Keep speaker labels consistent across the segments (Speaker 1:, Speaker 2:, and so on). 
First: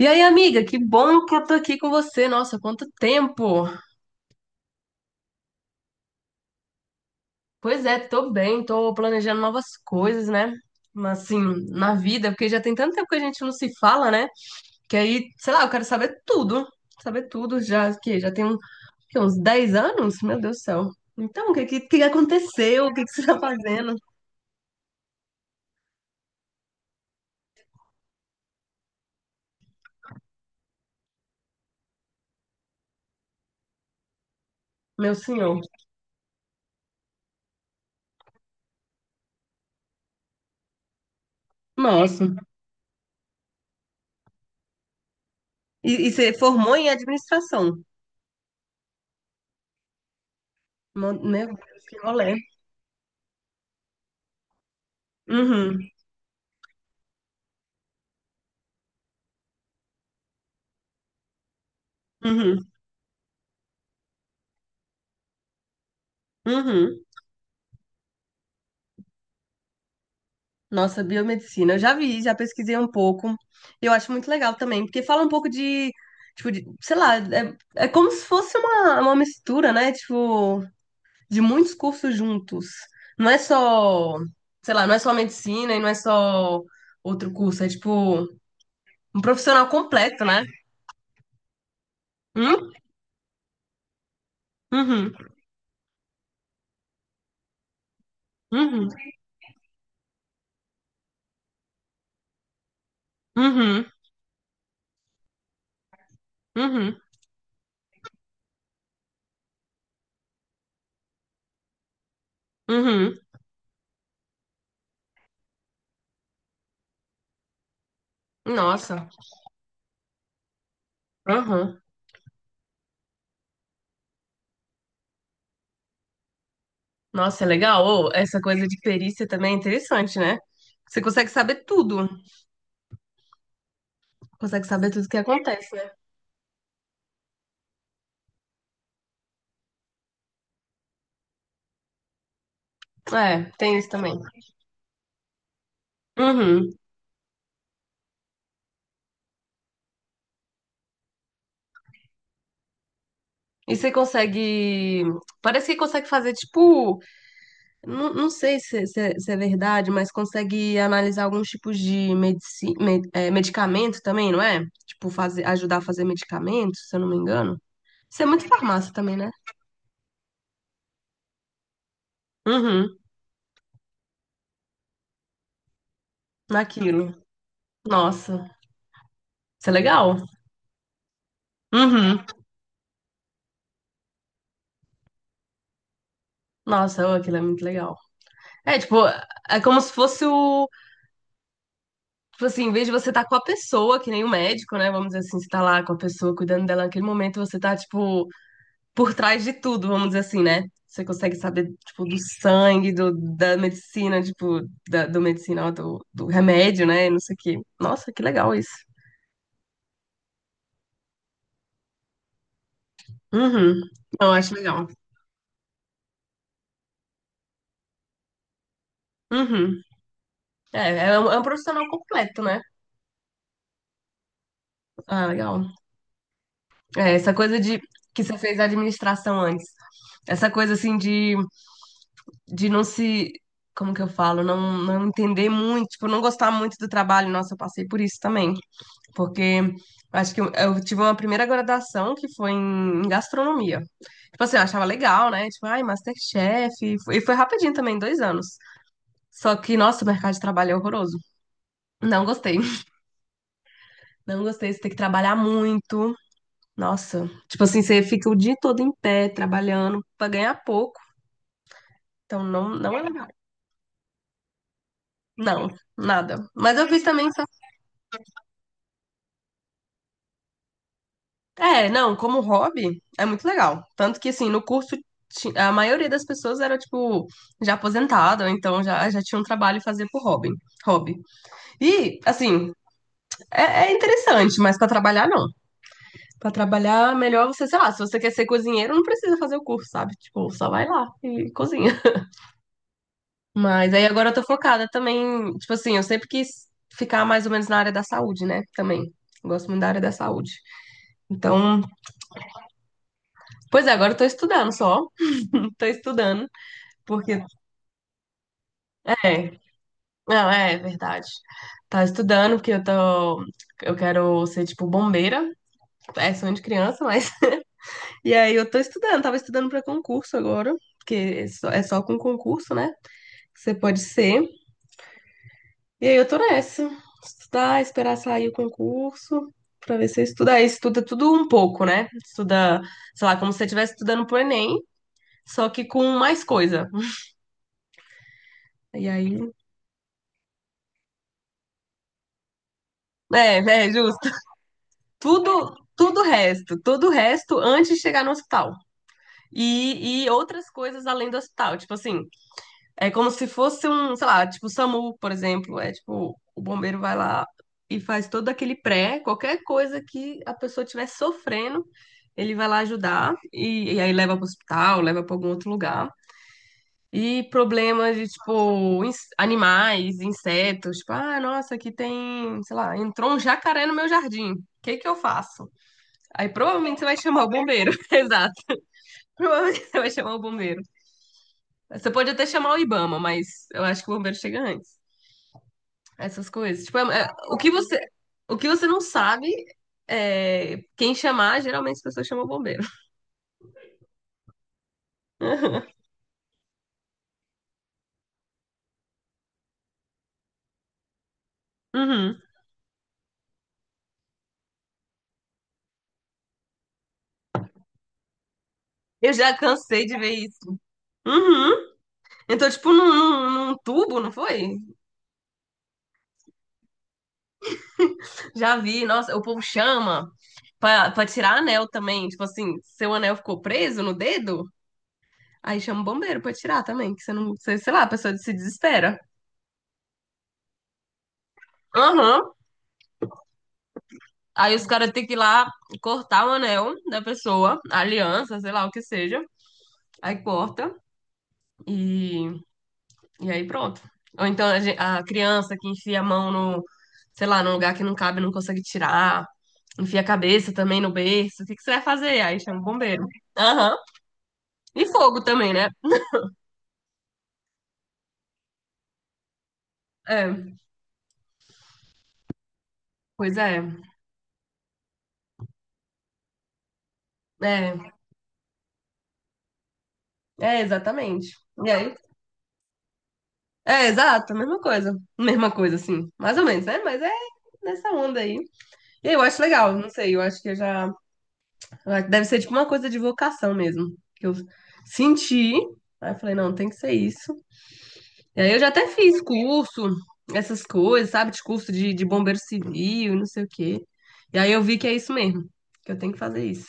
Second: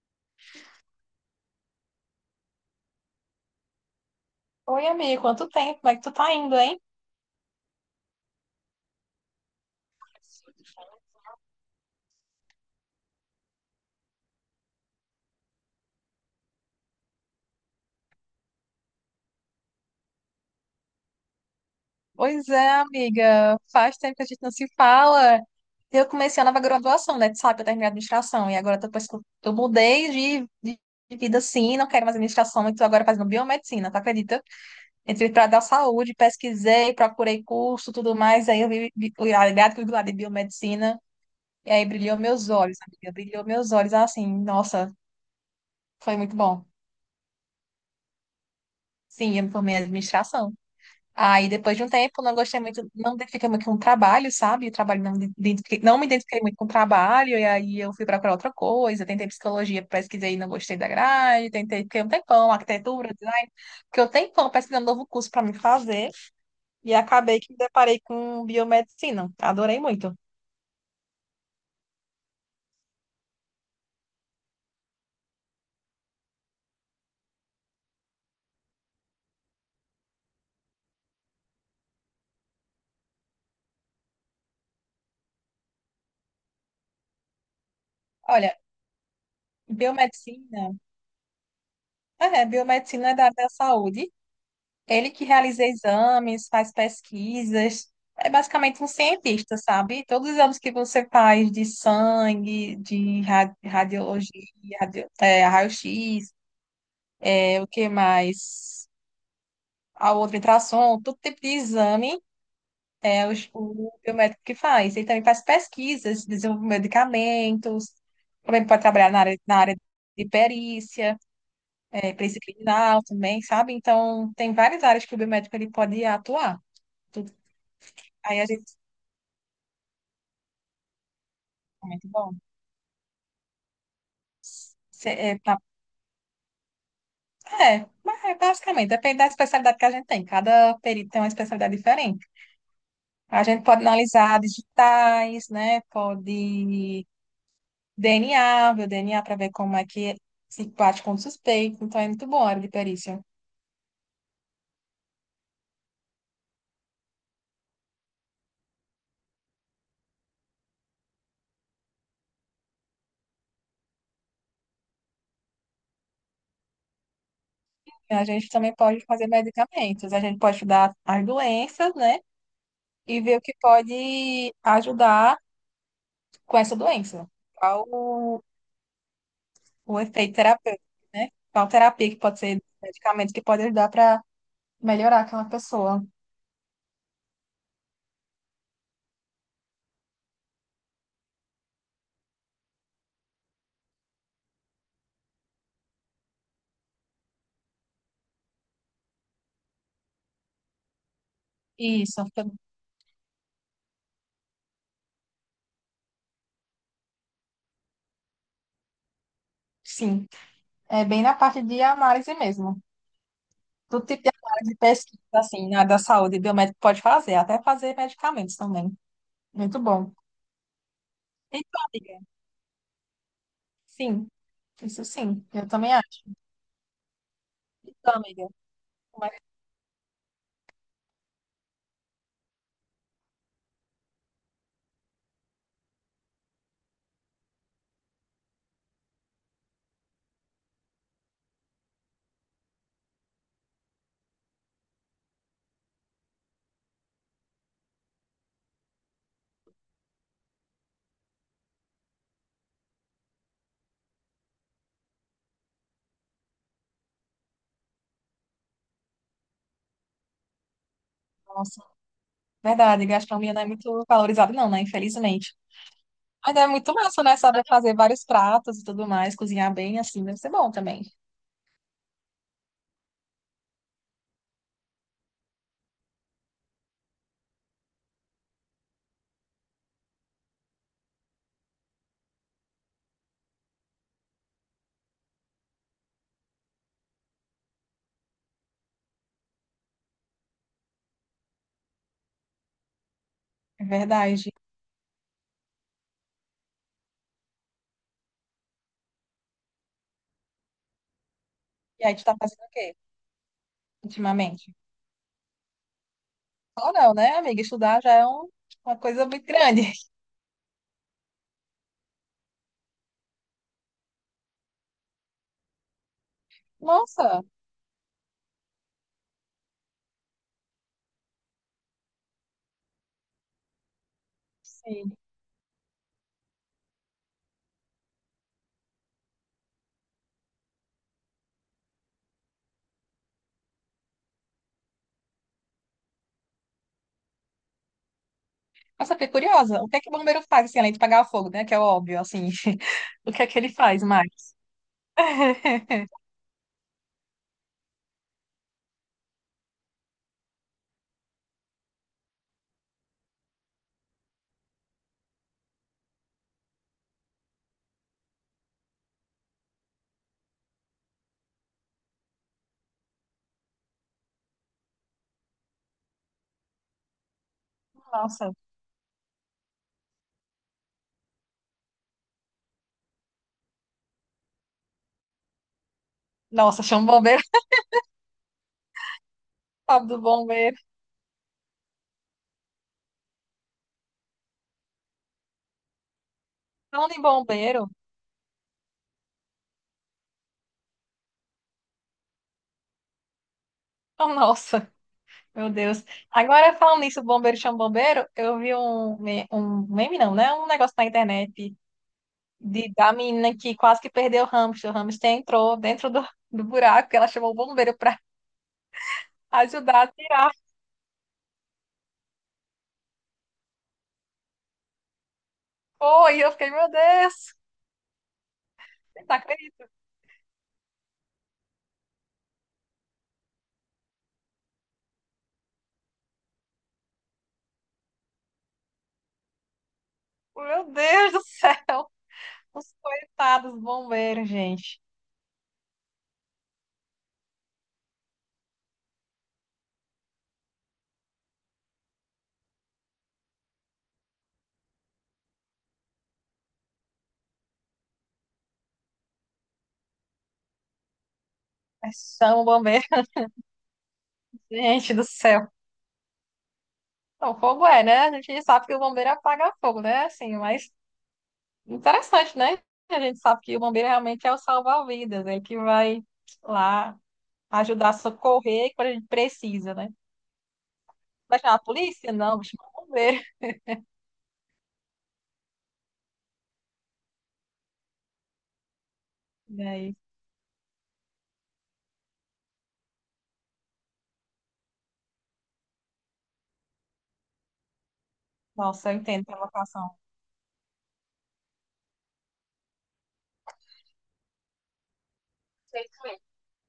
Speaker 1: E aí, amiga, que bom que eu tô aqui com você. Nossa, quanto tempo!
Speaker 2: Oi, amiga, quanto tempo? Como é que tu tá indo, hein?
Speaker 1: Pois é, tô bem, tô planejando novas coisas, né? Mas assim, na vida, porque já tem tanto tempo que a gente não se fala, né? Que aí, sei lá, eu quero saber tudo. Saber tudo já, que já tem uns 10 anos? Meu Deus do céu. Então, o que,
Speaker 2: Pois é,
Speaker 1: aconteceu? O que você tá
Speaker 2: amiga,
Speaker 1: fazendo?
Speaker 2: faz tempo que a gente não se fala. Eu comecei a nova graduação, né? Tu sabe, eu terminei a administração. E agora, depois que eu mudei de, de, de vida assim, não quero mais administração, e tô agora fazendo biomedicina, tu acredita?
Speaker 1: Meu
Speaker 2: Entrei pra dar
Speaker 1: senhor.
Speaker 2: saúde, pesquisei, procurei curso, tudo mais. Aí eu vi o ligado lá de biomedicina. E aí brilhou
Speaker 1: Nossa.
Speaker 2: meus olhos, amiga. Brilhou meus olhos assim, nossa,
Speaker 1: E
Speaker 2: foi
Speaker 1: você
Speaker 2: muito bom.
Speaker 1: formou em administração.
Speaker 2: Sim, eu me formei em administração.
Speaker 1: Meu
Speaker 2: Aí depois de
Speaker 1: Deus,
Speaker 2: um
Speaker 1: que
Speaker 2: tempo
Speaker 1: rolê.
Speaker 2: não gostei muito, não identifiquei muito com o trabalho, sabe? O trabalho não,
Speaker 1: Uhum,
Speaker 2: não me identifiquei muito com o trabalho, e aí eu fui procurar outra coisa, tentei psicologia, pesquisei e não gostei da grade, tentei, fiquei um tempão,
Speaker 1: uhum,
Speaker 2: arquitetura, design, fiquei um tempão pesquisando um novo curso para me fazer, e
Speaker 1: uhum.
Speaker 2: acabei que me deparei com biomedicina, adorei muito.
Speaker 1: Nossa, biomedicina. Eu já vi, já pesquisei um pouco. Eu acho muito legal também, porque fala um pouco de, tipo, de, sei lá, é como se fosse uma mistura, né? Tipo, de muitos cursos juntos. Não é só, sei lá, não é só medicina e não é só outro curso. É, tipo,
Speaker 2: Olha,
Speaker 1: um profissional completo, né?
Speaker 2: biomedicina,
Speaker 1: Hum?
Speaker 2: biomedicina é da área da saúde. Ele
Speaker 1: Uhum,
Speaker 2: que realiza exames, faz pesquisas, é basicamente um
Speaker 1: uhum,
Speaker 2: cientista, sabe? Todos os exames que você faz de sangue, de
Speaker 1: uhum,
Speaker 2: radiologia, raio-x,
Speaker 1: uhum,
Speaker 2: é, o que mais? A outra ultrassom, todo tipo de exame
Speaker 1: uhum.
Speaker 2: é o biomédico que faz. Ele também faz pesquisas, desenvolve medicamentos, também pode
Speaker 1: Nossa,
Speaker 2: trabalhar na área de perícia,
Speaker 1: uhum.
Speaker 2: é, perícia criminal também, sabe? Então, tem várias áreas que o biomédico ele pode atuar. Tu-
Speaker 1: Nossa, é legal. Ô,
Speaker 2: Aí
Speaker 1: essa
Speaker 2: a gente
Speaker 1: coisa de perícia também é interessante, né? Você consegue saber tudo.
Speaker 2: muito bom.
Speaker 1: Consegue saber tudo o que
Speaker 2: Cê- É, pra-
Speaker 1: acontece, né?
Speaker 2: mas é basicamente, depende da especialidade que a gente tem. Cada perito tem uma especialidade diferente. A
Speaker 1: É,
Speaker 2: gente
Speaker 1: tem
Speaker 2: pode
Speaker 1: isso também.
Speaker 2: analisar digitais, né? Pode
Speaker 1: Uhum.
Speaker 2: DNA, ver o DNA para ver como é que é, se bate com o suspeito. Então é muito bom a área de perícia.
Speaker 1: E você consegue. Parece que consegue fazer, tipo. Não, não sei é, se é verdade, mas consegue analisar alguns tipos de medicamento também, não é? Tipo, ajudar a fazer medicamento, se eu não me engano. Isso
Speaker 2: A
Speaker 1: é muito
Speaker 2: gente também
Speaker 1: farmácia
Speaker 2: pode
Speaker 1: também,
Speaker 2: fazer
Speaker 1: né?
Speaker 2: medicamentos. A gente pode estudar as doenças, né?
Speaker 1: Uhum.
Speaker 2: E ver o que pode ajudar com essa
Speaker 1: Naquilo.
Speaker 2: doença. Qual o,
Speaker 1: Nossa. Isso é
Speaker 2: o
Speaker 1: legal.
Speaker 2: efeito terapêutico, né? Qual terapia que
Speaker 1: Uhum.
Speaker 2: pode ser, medicamento que pode ajudar para melhorar aquela pessoa.
Speaker 1: Nossa, ô, aquilo é muito legal. É, tipo, é como se fosse o Tipo assim, em vez de você estar com a pessoa, que nem o médico, né? Vamos dizer assim, você tá lá com a pessoa, cuidando dela naquele momento, você tá, tipo, por trás de tudo, vamos dizer assim, né? Você consegue saber, tipo, do
Speaker 2: Isso, fica-
Speaker 1: sangue, do, da medicina, tipo, do medicinal, do remédio, né? Não sei o quê. Nossa, que legal isso.
Speaker 2: sim. É bem na parte de análise mesmo.
Speaker 1: Uhum.
Speaker 2: Do tipo de
Speaker 1: Eu acho
Speaker 2: análise,
Speaker 1: legal.
Speaker 2: pesquisa, assim, na da saúde, biomédico pode fazer, até fazer medicamentos também. Muito
Speaker 1: Uhum.
Speaker 2: bom.
Speaker 1: É um
Speaker 2: Então,
Speaker 1: profissional
Speaker 2: amiga,
Speaker 1: completo, né?
Speaker 2: sim, isso
Speaker 1: Ah,
Speaker 2: sim, eu
Speaker 1: legal.
Speaker 2: também acho.
Speaker 1: É, essa coisa de
Speaker 2: Então,
Speaker 1: que você
Speaker 2: amiga,
Speaker 1: fez a
Speaker 2: como é que-
Speaker 1: administração
Speaker 2: é?
Speaker 1: antes. Essa coisa assim de não se, como que eu falo, não, não entender muito, tipo, não gostar muito do trabalho. Nossa, eu passei por isso também, porque eu acho que eu tive uma primeira graduação que foi em gastronomia. Tipo assim, eu achava legal, né? Tipo, ai, MasterChef, e foi rapidinho também, 2 anos. Só que, nossa, o mercado de trabalho é horroroso. Não gostei. Não gostei, você tem que trabalhar muito. Nossa, tipo assim, você fica o dia todo em pé, trabalhando pra ganhar pouco.
Speaker 2: Nossa,
Speaker 1: Então, não, não é
Speaker 2: verdade,
Speaker 1: legal.
Speaker 2: gastronomia não é muito valorizada, não, né? Infelizmente.
Speaker 1: Não, nada.
Speaker 2: Mas é
Speaker 1: Mas eu
Speaker 2: muito
Speaker 1: fiz
Speaker 2: massa,
Speaker 1: também.
Speaker 2: né? Saber fazer vários pratos e tudo mais, cozinhar bem, assim, deve ser bom também.
Speaker 1: É, não, como hobby é muito legal. Tanto que, assim, no curso a maioria das pessoas era, tipo, já aposentada, ou então já tinha um trabalho e fazia por hobby. Hobby. E, assim, é, é interessante, mas pra trabalhar, não. Pra trabalhar, melhor você, sei lá, se você quer ser cozinheiro, não precisa fazer o curso, sabe? Tipo, só vai lá e cozinha.
Speaker 2: É
Speaker 1: Mas aí agora eu tô
Speaker 2: verdade.
Speaker 1: focada também, tipo assim, eu sempre quis ficar mais ou menos na área da saúde, né? Também. Gosto muito da área da saúde. Então,
Speaker 2: E aí, tu tá fazendo o quê
Speaker 1: pois é, agora eu tô estudando
Speaker 2: ultimamente?
Speaker 1: só. Tô estudando.
Speaker 2: Ou não, né,
Speaker 1: Porque,
Speaker 2: amiga? Estudar já é um- uma coisa muito
Speaker 1: é,
Speaker 2: grande.
Speaker 1: não, é verdade. Tá estudando, porque eu quero ser, tipo, bombeira. É sonho de criança, mas.
Speaker 2: Nossa,
Speaker 1: E aí eu tô estudando, tava estudando pra concurso agora, porque é só com concurso, né? Você pode ser.
Speaker 2: sim.
Speaker 1: E aí eu tô nessa. Estudar, esperar sair o concurso, pra ver se eu estudo. Aí estuda tudo um pouco, né? Estuda, sei lá, como se você estivesse estudando pro Enem, só que com mais coisa. E
Speaker 2: Nossa, fiquei
Speaker 1: aí.
Speaker 2: curiosa. O que é que o bombeiro faz, assim, além de apagar o fogo, né? Que é óbvio, assim. O que é
Speaker 1: É,
Speaker 2: que ele
Speaker 1: é,
Speaker 2: faz mais?
Speaker 1: tudo o resto, tudo o resto antes de chegar no hospital. E outras coisas além do hospital. Tipo assim, é como se fosse um, sei lá, tipo o SAMU, por exemplo. É tipo, o bombeiro vai lá e faz todo aquele pré, qualquer coisa que a pessoa estiver sofrendo, ele vai lá ajudar e aí leva pro hospital, leva para algum outro lugar. E problemas de,
Speaker 2: Nossa,
Speaker 1: tipo, animais, insetos. Tipo, ah, nossa, aqui tem, sei lá, entrou um jacaré no meu jardim. O que que eu faço? Aí
Speaker 2: nossa,
Speaker 1: provavelmente
Speaker 2: chama
Speaker 1: você
Speaker 2: o
Speaker 1: vai
Speaker 2: bombeiro,
Speaker 1: chamar o bombeiro. Exato. Provavelmente você
Speaker 2: sabe
Speaker 1: vai
Speaker 2: do
Speaker 1: chamar o
Speaker 2: bombeiro.
Speaker 1: bombeiro. Você pode até chamar o Ibama, mas eu acho que o bombeiro chega antes. Essas coisas. Tipo,
Speaker 2: Falando em
Speaker 1: o que
Speaker 2: bombeiro,
Speaker 1: você, o que você não sabe, quem chamar, geralmente as pessoas chamam o bombeiro.
Speaker 2: oh, nossa, meu Deus. Agora, falando nisso, bombeiro chama bombeiro, eu vi um meme, não, né? Um negócio na internet
Speaker 1: Uhum.
Speaker 2: da menina que quase que perdeu o hamster. O hamster entrou dentro do buraco, ela chamou o bombeiro pra
Speaker 1: Eu já
Speaker 2: ajudar
Speaker 1: cansei
Speaker 2: a
Speaker 1: de ver
Speaker 2: tirar.
Speaker 1: isso. Uhum. Então, tipo, num tubo, não foi?
Speaker 2: Foi, eu fiquei, meu Deus,
Speaker 1: Já vi, nossa,
Speaker 2: não
Speaker 1: o povo
Speaker 2: acredito,
Speaker 1: chama pra tirar anel também. Tipo assim, seu anel ficou preso no dedo. Aí chama o bombeiro pra tirar também, que você não, sei lá, a pessoa se desespera.
Speaker 2: meu Deus do céu,
Speaker 1: Aham.
Speaker 2: os coitados bombeiros,
Speaker 1: Aí os
Speaker 2: gente.
Speaker 1: caras têm que ir lá cortar o anel da pessoa, a aliança, sei lá o que seja. Aí corta e, e aí pronto. Ou então a criança que enfia a mão no, sei lá, num lugar que não cabe, não consegue tirar. Enfia a cabeça também no berço. O que que você vai
Speaker 2: Mas
Speaker 1: fazer? Aí
Speaker 2: são
Speaker 1: chama o
Speaker 2: bombeiros,
Speaker 1: bombeiro. Aham. E
Speaker 2: gente do
Speaker 1: fogo
Speaker 2: céu.
Speaker 1: também, né?
Speaker 2: Não, fogo é, né? A gente sabe que o bombeiro apaga fogo, né? Assim,
Speaker 1: É,
Speaker 2: mas interessante, né? A gente
Speaker 1: pois
Speaker 2: sabe que o
Speaker 1: é.
Speaker 2: bombeiro realmente é o salva-vidas, ele que vai lá ajudar
Speaker 1: É,
Speaker 2: a socorrer quando a gente precisa, né?
Speaker 1: é exatamente.
Speaker 2: Vai chamar a
Speaker 1: E aí?
Speaker 2: polícia? Não, vai chamar o bombeiro.
Speaker 1: É, exato, mesma coisa. Mesma coisa, assim. Mais ou menos, né? Mas é nessa onda aí. E eu acho
Speaker 2: E
Speaker 1: legal, não
Speaker 2: aí,
Speaker 1: sei, eu acho que eu já. Ah, deve ser tipo uma coisa de vocação mesmo. Que eu senti, aí eu falei, não, tem que ser isso. E aí eu já até
Speaker 2: nossa, eu
Speaker 1: fiz
Speaker 2: entendo a
Speaker 1: curso,
Speaker 2: vocação.
Speaker 1: essas coisas, sabe? De curso de bombeiro civil, não sei o quê. E aí eu vi que é isso mesmo, que eu tenho que fazer isso.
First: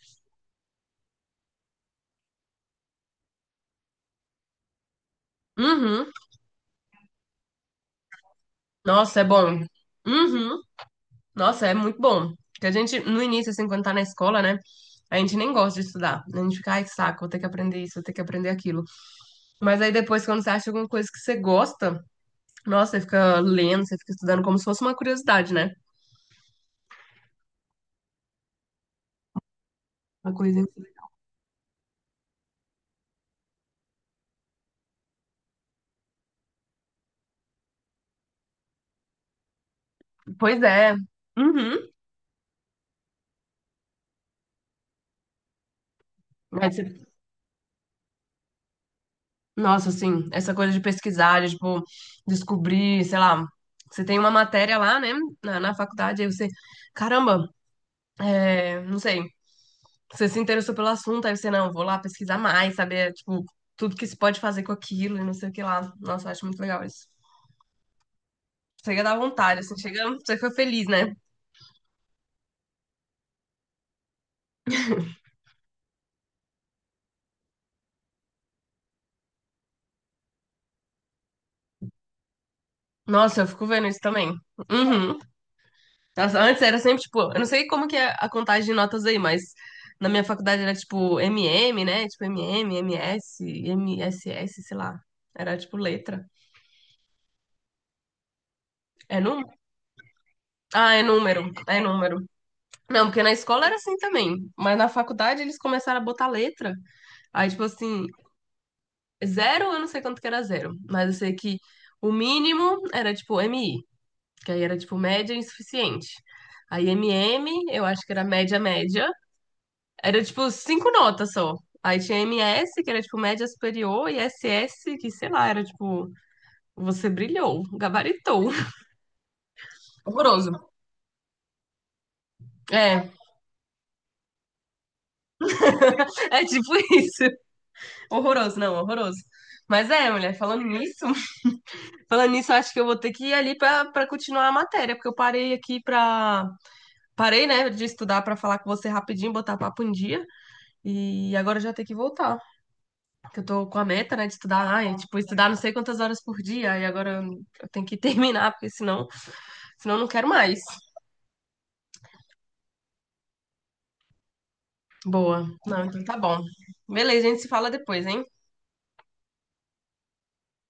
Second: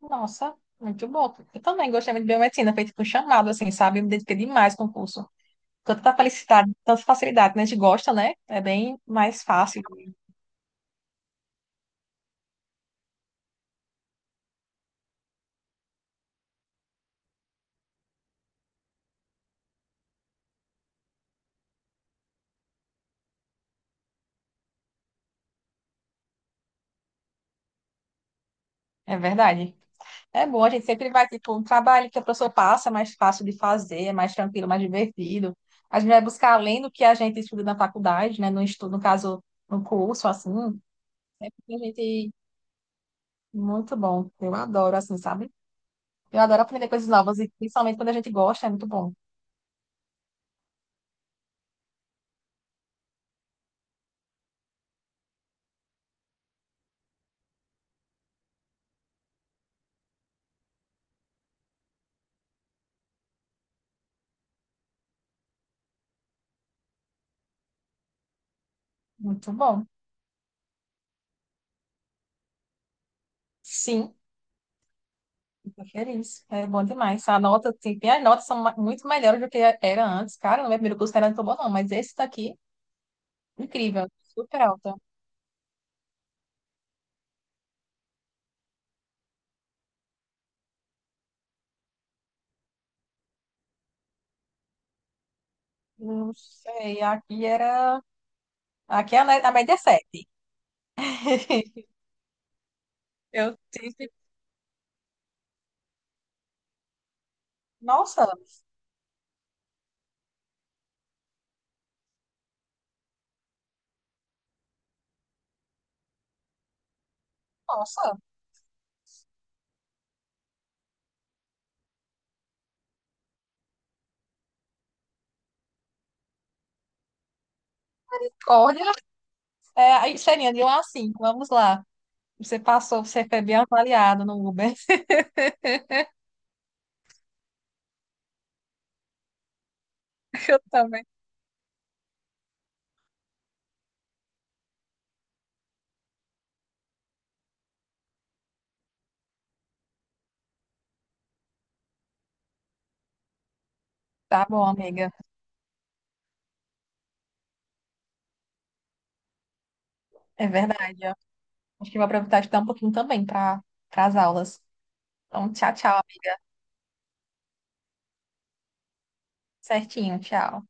Speaker 2: Nossa, muito bom. Eu também gostei muito de biomedicina, feito com chamado, assim, sabe? Eu me dediquei demais com o curso.
Speaker 1: Uhum.
Speaker 2: Tanta felicidade, tanta facilidade, né? A gente gosta, né? É bem
Speaker 1: Nossa, é
Speaker 2: mais
Speaker 1: bom.
Speaker 2: fácil.
Speaker 1: Uhum. Nossa, é muito bom. Porque a gente, no início, assim, quando tá na escola, né? A gente nem gosta de estudar. A gente fica, ai, que saco, vou ter que aprender isso, vou ter que aprender aquilo. Mas aí depois, quando você acha alguma coisa que você gosta, nossa, você fica lendo, você fica estudando como se fosse uma curiosidade, né?
Speaker 2: É verdade.
Speaker 1: Uma
Speaker 2: É
Speaker 1: coisa.
Speaker 2: bom, a gente sempre vai, tipo, um trabalho que a pessoa passa, é mais fácil de fazer, é mais tranquilo, mais divertido. A gente vai buscar além do que a gente estuda na faculdade, né? No estudo, no caso, no curso, assim.
Speaker 1: Pois é.
Speaker 2: É porque a
Speaker 1: Uhum.
Speaker 2: gente... muito bom. Eu adoro, assim, sabe? Eu adoro
Speaker 1: Aí
Speaker 2: aprender
Speaker 1: você-
Speaker 2: coisas novas e principalmente quando a gente gosta, é muito bom.
Speaker 1: Nossa, assim, essa coisa de pesquisar, de, tipo, descobrir, sei lá, você tem uma matéria lá, né, na faculdade, aí você, caramba, é, não sei, você se interessou pelo assunto, aí você, não, vou lá pesquisar mais, saber, tipo, tudo que se pode fazer com aquilo e não sei o que lá. Nossa, eu acho muito legal isso. Chega da
Speaker 2: Muito
Speaker 1: vontade, assim,
Speaker 2: bom.
Speaker 1: chega, você fica feliz, né?
Speaker 2: Sim. Tô feliz. É bom demais. A nota, tem as notas são muito melhores do que era antes. Cara, no meu primeiro curso não era tão bom, não, mas esse daqui,
Speaker 1: Nossa, eu fico vendo isso
Speaker 2: incrível,
Speaker 1: também.
Speaker 2: super alta.
Speaker 1: Uhum. Nossa, antes era sempre, tipo, eu não sei como que é a contagem de notas aí, mas na minha faculdade era, tipo, MM, né? Tipo, MM, MS, MSS, sei lá. Era, tipo, letra.
Speaker 2: Não sei, aqui era. Aqui
Speaker 1: É
Speaker 2: é
Speaker 1: número?
Speaker 2: a média é 7.
Speaker 1: Ah, é número, é número. Não, porque na
Speaker 2: Eu
Speaker 1: escola era assim
Speaker 2: tive.
Speaker 1: também, mas na faculdade eles começaram a botar letra. Aí, tipo assim,
Speaker 2: Nossa,
Speaker 1: zero, eu não sei quanto que era zero, mas eu sei que o mínimo era, tipo, MI. Que aí era tipo média insuficiente. Aí MM, eu acho que
Speaker 2: nossa,
Speaker 1: era média média, era tipo cinco notas só. Aí tinha MS, que era tipo média superior, e SS, que sei lá, era tipo, você brilhou, gabaritou.
Speaker 2: olha, é, aí seria de
Speaker 1: Horroroso.
Speaker 2: 1 a 5, vamos lá. Você passou,
Speaker 1: É,
Speaker 2: você foi bem avaliado no Uber.
Speaker 1: é tipo isso. Horroroso, não, horroroso. Mas é, mulher,
Speaker 2: Eu
Speaker 1: falando nisso,
Speaker 2: também.
Speaker 1: falando nisso, eu acho que eu vou ter que ir ali pra continuar a matéria, porque eu parei aqui pra. Parei, né, de estudar pra falar com você rapidinho, botar papo em dia, e agora eu já tenho que voltar. Que eu tô com a meta, né, de
Speaker 2: Tá bom,
Speaker 1: estudar, ai,
Speaker 2: amiga.
Speaker 1: tipo, estudar não sei quantas horas por dia, e agora eu tenho que terminar, porque senão, eu não quero
Speaker 2: É
Speaker 1: mais.
Speaker 2: verdade, ó. Acho que vou aproveitar de dar um pouquinho também para as aulas.
Speaker 1: Boa.
Speaker 2: Então, tchau,
Speaker 1: Não,
Speaker 2: tchau.
Speaker 1: então tá bom. Beleza, a gente se fala depois, hein?
Speaker 2: Certinho, tchau.